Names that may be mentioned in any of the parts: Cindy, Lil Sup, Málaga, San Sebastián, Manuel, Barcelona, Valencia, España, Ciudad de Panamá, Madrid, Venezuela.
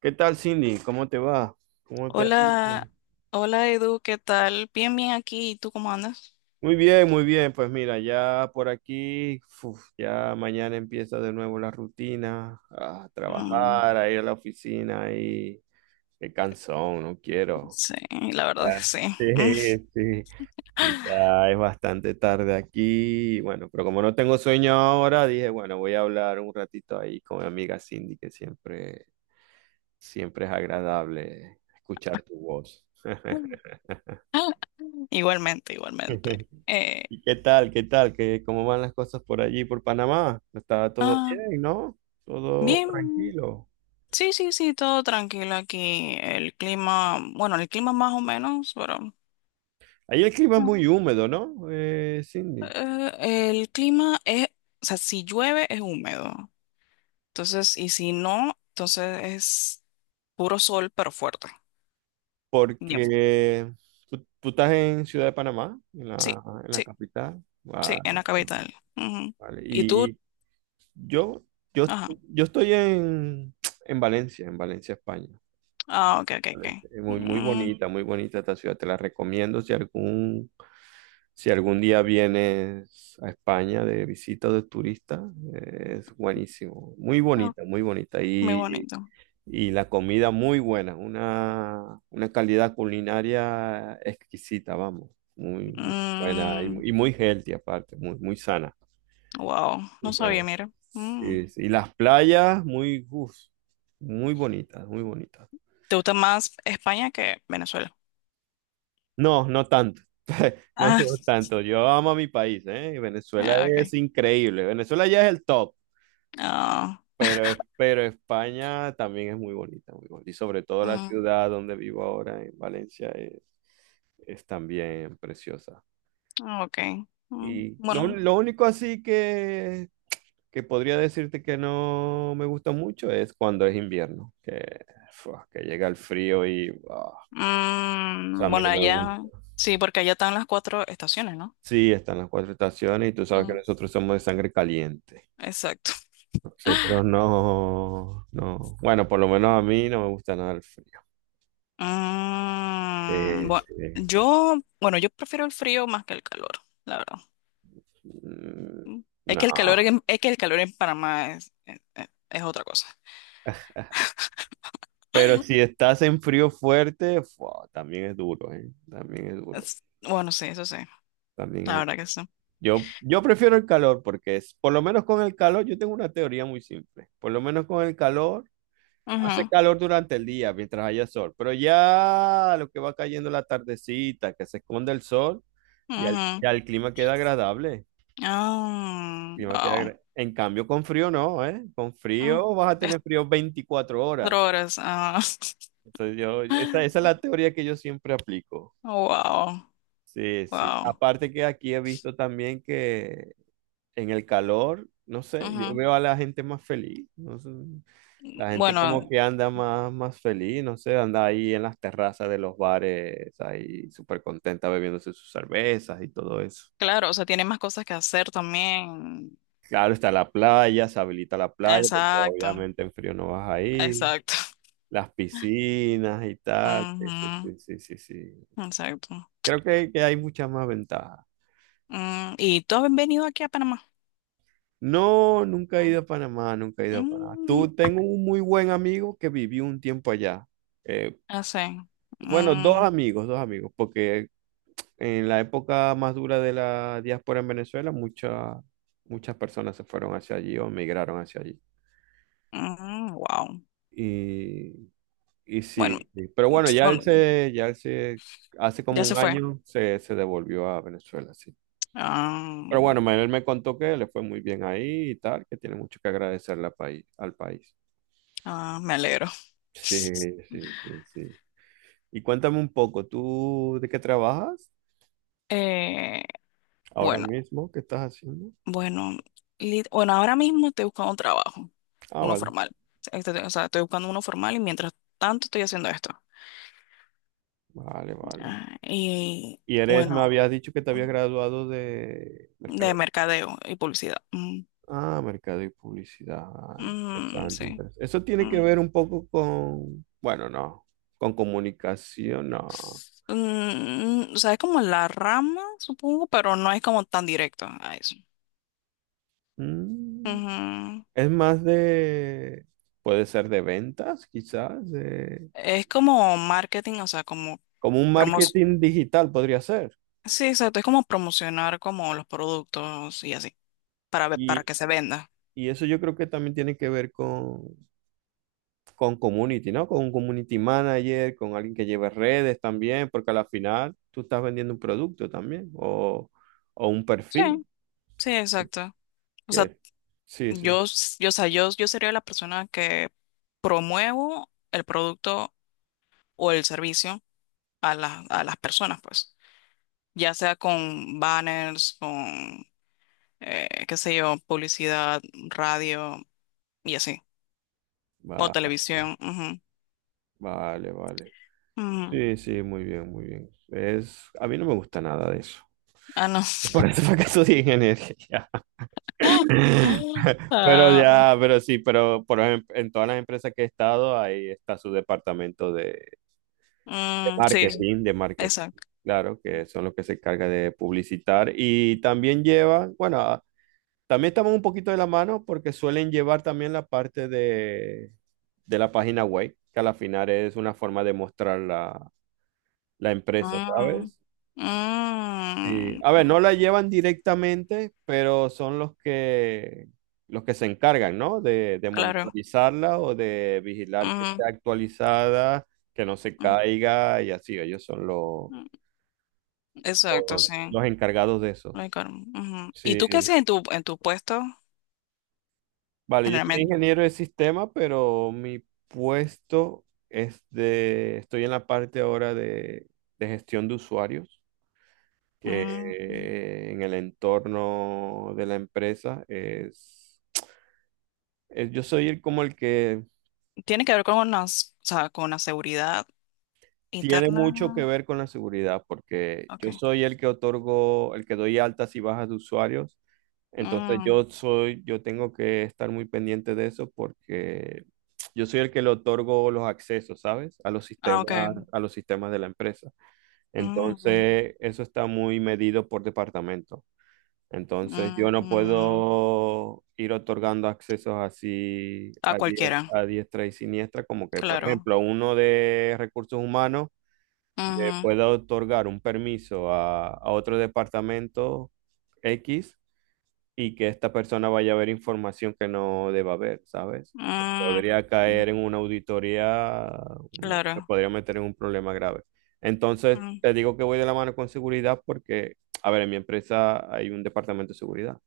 ¿Qué tal, Cindy? ¿Cómo te va? ¿Cómo te ha ido? Hola, hola Edu, ¿qué tal? Bien, bien aquí. ¿Y tú cómo andas? Muy bien, muy bien. Pues mira, ya por aquí, uf, ya mañana empieza de nuevo la rutina, a Mm, trabajar, a ir a la oficina y qué cansón, no quiero. sí, la Ya, verdad que sí. sí, Mm. sí. Y ya es bastante tarde aquí, y bueno, pero como no tengo sueño ahora, dije, bueno, voy a hablar un ratito ahí con mi amiga Cindy, que siempre, siempre es agradable escuchar tu voz. Igualmente, igualmente. ¿Y qué tal? ¿Qué tal? ¿Cómo van las cosas por allí, por Panamá? Está todo ah, bien, ¿no? Todo bien, tranquilo. sí, todo tranquilo aquí. El clima, bueno, el clima más o menos, pero Ahí el clima es ah, muy húmedo, ¿no? Cindy, el clima es, o sea, si llueve es húmedo. Entonces, y si no, entonces es puro sol, pero fuerte. Bien, porque tú estás en Ciudad de Panamá, en sí. la, en la Sí. capital. Sí, en Vale, la capital. Ujú. vale. ¿Y tú? Y yo, yo, Ajá. yo estoy en Valencia, en Valencia, España. Ah, ok. Alex. Muy, Mm, muy bonita esta ciudad. Te la recomiendo si algún día vienes a España de visita o de turista. Es buenísimo. Muy ah, bonita, muy bonita. muy Y, bonito. y la comida muy buena. Una calidad culinaria exquisita, vamos. Muy buena y, Mm, muy y muy healthy aparte, muy, muy sana. wow, no Muy sabía, sana. mira. Mm. Sí, sí. Y las playas, muy, uf, muy bonitas, muy bonitas. ¿Te gusta más España que Venezuela? No, no tanto. No, no tanto. Yo amo a mi país, ¿eh? Venezuela Ah, ah, ok. es increíble. Venezuela ya es el top, Ah, pero España también es muy bonita, muy bonita. Y sobre todo la mm, ciudad donde vivo ahora, en Valencia, es también preciosa. ah, ok. Mm, Y lo, bueno, un- lo único así que podría decirte que no me gusta mucho es cuando es invierno, fua, que llega el frío y, ah, o sea, a mm, mí bueno, no me allá, gusta. sí, porque allá están las cuatro estaciones, ¿no? Sí, están las cuatro estaciones y tú sabes que Mm, nosotros somos de sangre caliente. exacto. Nosotros no, no. Bueno, por lo menos a mí no me gusta nada el frío. Mm, bueno, Sí. yo, bueno, yo prefiero el frío más que el calor, la verdad. Mm, Es no. que el calor en, es que el calor en Panamá es otra cosa. Pero si estás en frío fuerte, fua, también es duro, ¿eh? También es duro. Bueno, sí, eso sí, También la es... verdad que sí. Yo prefiero el calor porque es, por lo menos con el calor, yo tengo una teoría muy simple. Por lo menos con el calor, hace Ujú, calor durante el día mientras haya sol. Pero ya lo que va cayendo la tardecita, que se esconde el sol, ya el, ujú. ya el clima queda agradable. Ah, wow. En cambio, con frío no, ¿eh? Con Ah, frío vas a es tener frío 24 horas. cuatro horas. Ah. Entonces, yo, esa es la teoría que yo siempre aplico. Wow, Sí, sí. wow. Aparte que aquí he visto también que en el calor, no sé, yo Ujú. veo a la gente más feliz, no sé, la gente Bueno, como que anda más feliz, no sé, anda ahí en las terrazas de los bares, ahí súper contenta bebiéndose sus cervezas y todo eso. claro, o sea, tiene más cosas que hacer también. Claro, está la playa, se habilita la playa, porque Exacto, obviamente en frío no vas ahí. exacto. Las piscinas y tal. Sí, sí, Ujú, sí, sí, sí, sí. exacto. Creo que hay muchas más ventajas. Mm, ¿y tú has venido aquí a Panamá? No, nunca he ido a Panamá, nunca he ido a Panamá. Mm, Tengo un muy buen amigo que vivió un tiempo allá. Eh, así. bueno, dos amigos, porque en la época más dura de la diáspora en Venezuela, muchas personas se fueron hacia allí o migraron hacia allí. Mm, wow. Y, y sí, Bueno, sí. Pero bueno, bueno, hace como ya se un fue. año se devolvió a Venezuela, sí. Ah, Pero bueno, Manuel me contó que le fue muy bien ahí y tal, que tiene mucho que agradecerle al país, al país. ah, me alegro. Sí, sí, sí, sí. Y cuéntame un poco, ¿tú de qué trabajas Eh, ahora bueno, mismo? ¿Qué estás haciendo? bueno, bueno, ahora mismo estoy buscando un trabajo, Ah, uno vale, formal. O sea, estoy buscando uno formal y mientras tanto estoy haciendo esto. vale, vale. Ah, y Me bueno, habías dicho que te habías graduado de de mercado. mercadeo y publicidad. Mm, Ah, mercado y publicidad. Ah, mm, interesante, sí. interesante. Eso tiene que Mm. ver un poco con, bueno, no, con comunicación, no. Mm, o sea, es como la rama, supongo, pero no es como tan directo a eso. Mm. Es más de, puede ser de ventas, quizás, Es como marketing, o sea, como como un promos. marketing digital podría ser. Sí, exacto, es como promocionar como los productos y así, para Y, que se venda. y eso yo creo que también tiene que ver con community, ¿no? Con un community manager, con alguien que lleve redes también, porque al final tú estás vendiendo un producto también o un Sí, perfil. sí, exacto. O sea, Que, sí, sí. yo, s- yo, o sea, yo sería la persona que promuevo el producto o el servicio a las personas, pues. Ya sea con banners, con, qué sé yo, publicidad, radio y así. O Va- televisión. Ujú, vale, vale. ujú. Sí, sí, muy bien, muy bien. Es, a mí no me gusta nada de eso. Ah, no. Por eso fue que estudié ingeniería. Pero Ah, ya, pero sí, pero por ejemplo, en todas las empresas que he estado, ahí está su departamento de mm, sí, sí, marketing, de marketing, exacto. claro, que son los que se encargan de publicitar y también llevan, bueno, también estamos un poquito de la mano porque suelen llevar también la parte de la página web, que a la final es una forma de mostrar la empresa, Mm, ¿sabes? Sí. mm, A ver, no la llevan directamente, pero son los que se encargan, ¿no? De claro. monitorizarla o de vigilar que Ujú, esté actualizada, que no se ujú, caiga y así. Ellos son los, ujú. Exacto, los, sí. los encargados de eso. Ay, Carmen, ujú. ¿Y Sí. tú qué haces en tu puesto Vale, yo soy generalmente? ingeniero de sistema, pero mi puesto es de, estoy en la parte ahora de gestión de usuarios, Mm, que en el entorno de la empresa es yo soy el como el que tiene que ver con una, o sea, con la seguridad tiene mucho que interna. ver con la seguridad, porque yo Okay. soy el que otorgo, el que doy altas y bajas de usuarios. Entonces Mm, yo tengo que estar muy pendiente de eso porque yo soy el que le otorgo los accesos, ¿sabes? Ah, okay. A los sistemas de la empresa. Mm, Entonces, eso está muy medido por departamento. Entonces yo no mm, puedo ir otorgando accesos así a a, die- cualquiera, a diestra y siniestra, como que, por claro. ejemplo, uno de recursos humanos le pueda otorgar un permiso a otro departamento X y que esta persona vaya a ver información que no deba ver, ¿sabes? Ujú, mm, Podría caer en una auditoría, me claro. podría meter en un problema grave. Entonces, Mm, te digo que voy de la mano con seguridad porque, a ver, en mi empresa hay un departamento de seguridad.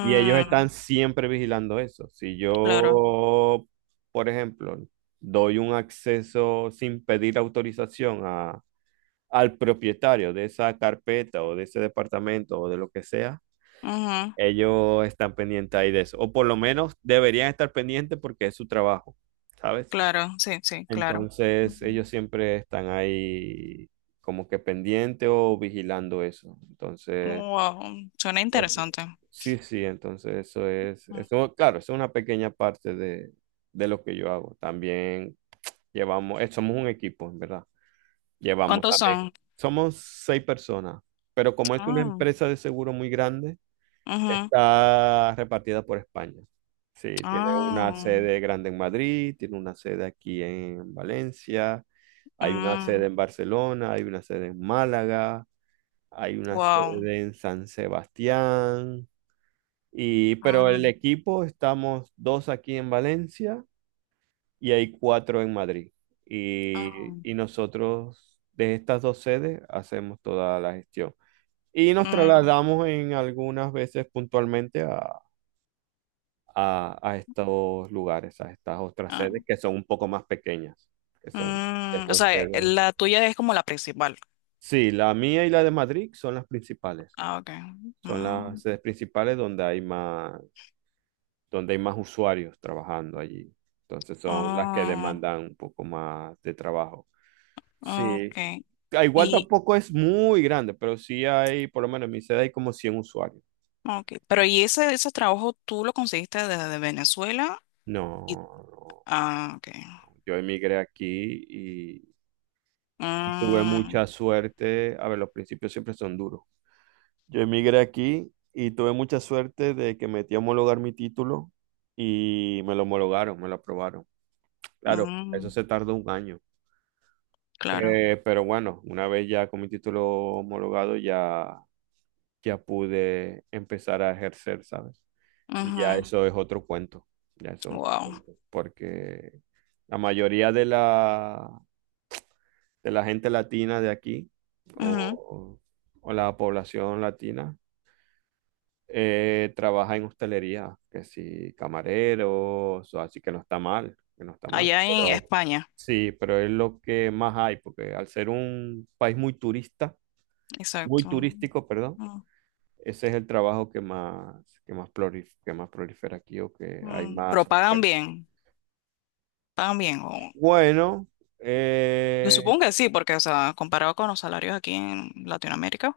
Y ellos están siempre vigilando eso. Si yo, por ejemplo, doy un acceso sin pedir autorización al propietario de esa carpeta o de ese departamento o de lo que sea, claro. ellos están pendientes ahí de eso. O por lo menos deberían estar pendientes porque es su trabajo, ¿sabes? Claro, sí, sí, claro. Entonces Mm. ellos siempre están ahí como que pendientes o vigilando eso. Entonces. Wow, suena Ok. interesante. Sí, sí, entonces eso es, Mm. eso, claro, eso es una pequeña parte de lo que yo hago. También llevamos, somos un equipo, en verdad. Llevamos ¿Cuántos también, son? somos seis personas, pero como es una Ah, empresa de seguro muy grande, ujú. está repartida por España. Sí, tiene una Ah, sede grande en Madrid, tiene una sede aquí en Valencia, hay una mm, sede en Barcelona, hay una sede en Málaga, hay una wow. sede en San Sebastián. Pero el Mm, equipo estamos dos aquí en Valencia y hay cuatro en Madrid. ah, Y nosotros de estas dos sedes hacemos toda la gestión. Y nos mm, trasladamos en algunas veces puntualmente a estos lugares, a estas otras ah, sedes que son un poco más pequeñas, que son, que mm. O son sea, sedes. la tuya es como la principal. Sí, la mía y la de Madrid son las principales. Ah, okay. Son las Mm, sedes principales donde hay más usuarios trabajando allí. Entonces son las que ah, demandan un poco más de trabajo. Sí, okay. ah, igual Y, tampoco es muy grande, pero sí hay, por lo menos en mi sede hay como 100 usuarios. okay. Pero ¿y ese trabajo tú lo conseguiste desde Venezuela? No, Y, no. ah, okay. Yo emigré aquí y tuve Mm, mucha suerte. A ver, los principios siempre son duros. Yo emigré aquí y tuve mucha suerte de que metí a homologar mi título y me lo homologaron, me lo aprobaron. Claro, eso mm, se tardó un año. claro. Pero bueno, una vez ya con mi título homologado, ya pude empezar a ejercer, ¿sabes? Y ya eso es otro cuento, ya eso es otro Wow. cuento, porque la mayoría de la gente latina de aquí, Ujú. o, o la población latina, trabaja en hostelería, que si camareros, o así que no está mal, que no está mal, Allá en pero España, sí, pero es lo que más hay, porque al ser un país muy turista, muy exacto. turístico, perdón, Mm, ese es el trabajo que más prolifera aquí o que hay mm. Pero más pagan oferta. bien, pagan bien. Bueno, Yo eh, supongo que sí, porque, o sea, comparado con los salarios aquí en Latinoamérica,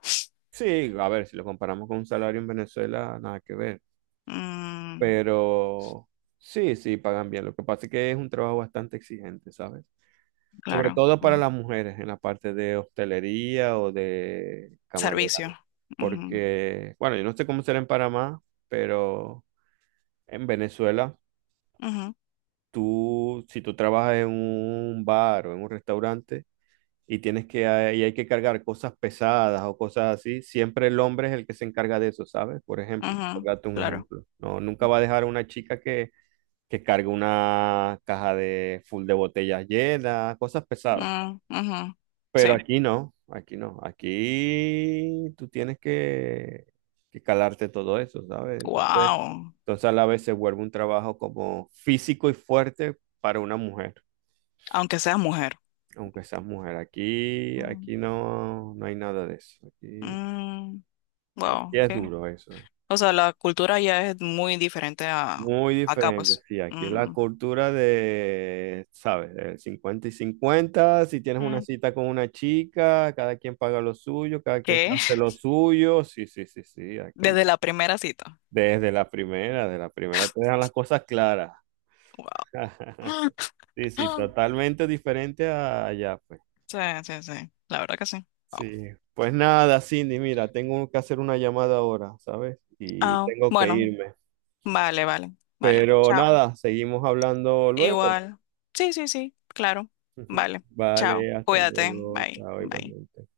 sí, a ver, si lo comparamos con un salario en Venezuela, nada que ver, mm, pero sí, sí, pagan bien. Lo que pasa es que es un trabajo bastante exigente, ¿sabes? Sobre claro, todo para mm, las mujeres en la parte de hostelería o de camarera, servicio. Ujú, porque, bueno, yo no sé cómo será en Panamá, pero en Venezuela ujú, si tú trabajas en un bar o en un restaurante y tienes que, y hay que cargar cosas pesadas o cosas así, siempre el hombre es el que se encarga de eso, ¿sabes? Por ejemplo, por ujú, darte un claro. ejemplo. No, nunca va a dejar a una chica que cargue una caja de full de botellas llenas, cosas pesadas. Mm, ujú, Pero sí. aquí no, aquí no. Aquí tú tienes que calarte todo eso, ¿sabes? Entonces, Wow. entonces a la vez se vuelve un trabajo como físico y fuerte para una mujer. Aunque seas mujer. Aunque seas mujer, aquí, Mm. aquí no hay nada de eso. Aquí, Mm, aquí wow, es duro eso. o sea, la cultura ya es muy diferente a Muy acá, diferente, pues. sí. Aquí es la Mm, cultura de, ¿sabes? Del 50 y 50. Si tienes una mm. cita con una chica, cada quien paga lo suyo, cada quien ¿Qué? hace lo suyo. Sí, sí, sí, sí. Aquí, Desde la primera cita. de la primera te dejan las cosas claras. Wow. Sí, sí, totalmente diferente a allá, pues. Sí, sí, sí. La verdad que sí. Wow. Sí, pues nada, Cindy, mira, tengo que hacer una llamada ahora, ¿sabes? Y Ah, tengo que bueno, irme. vale. Pero Chao. nada, seguimos hablando luego. Igual. Sí, sí, sí, claro. Vale. Chao. Vale, hasta Cuídate. luego, Bye, chao, bye. igualmente.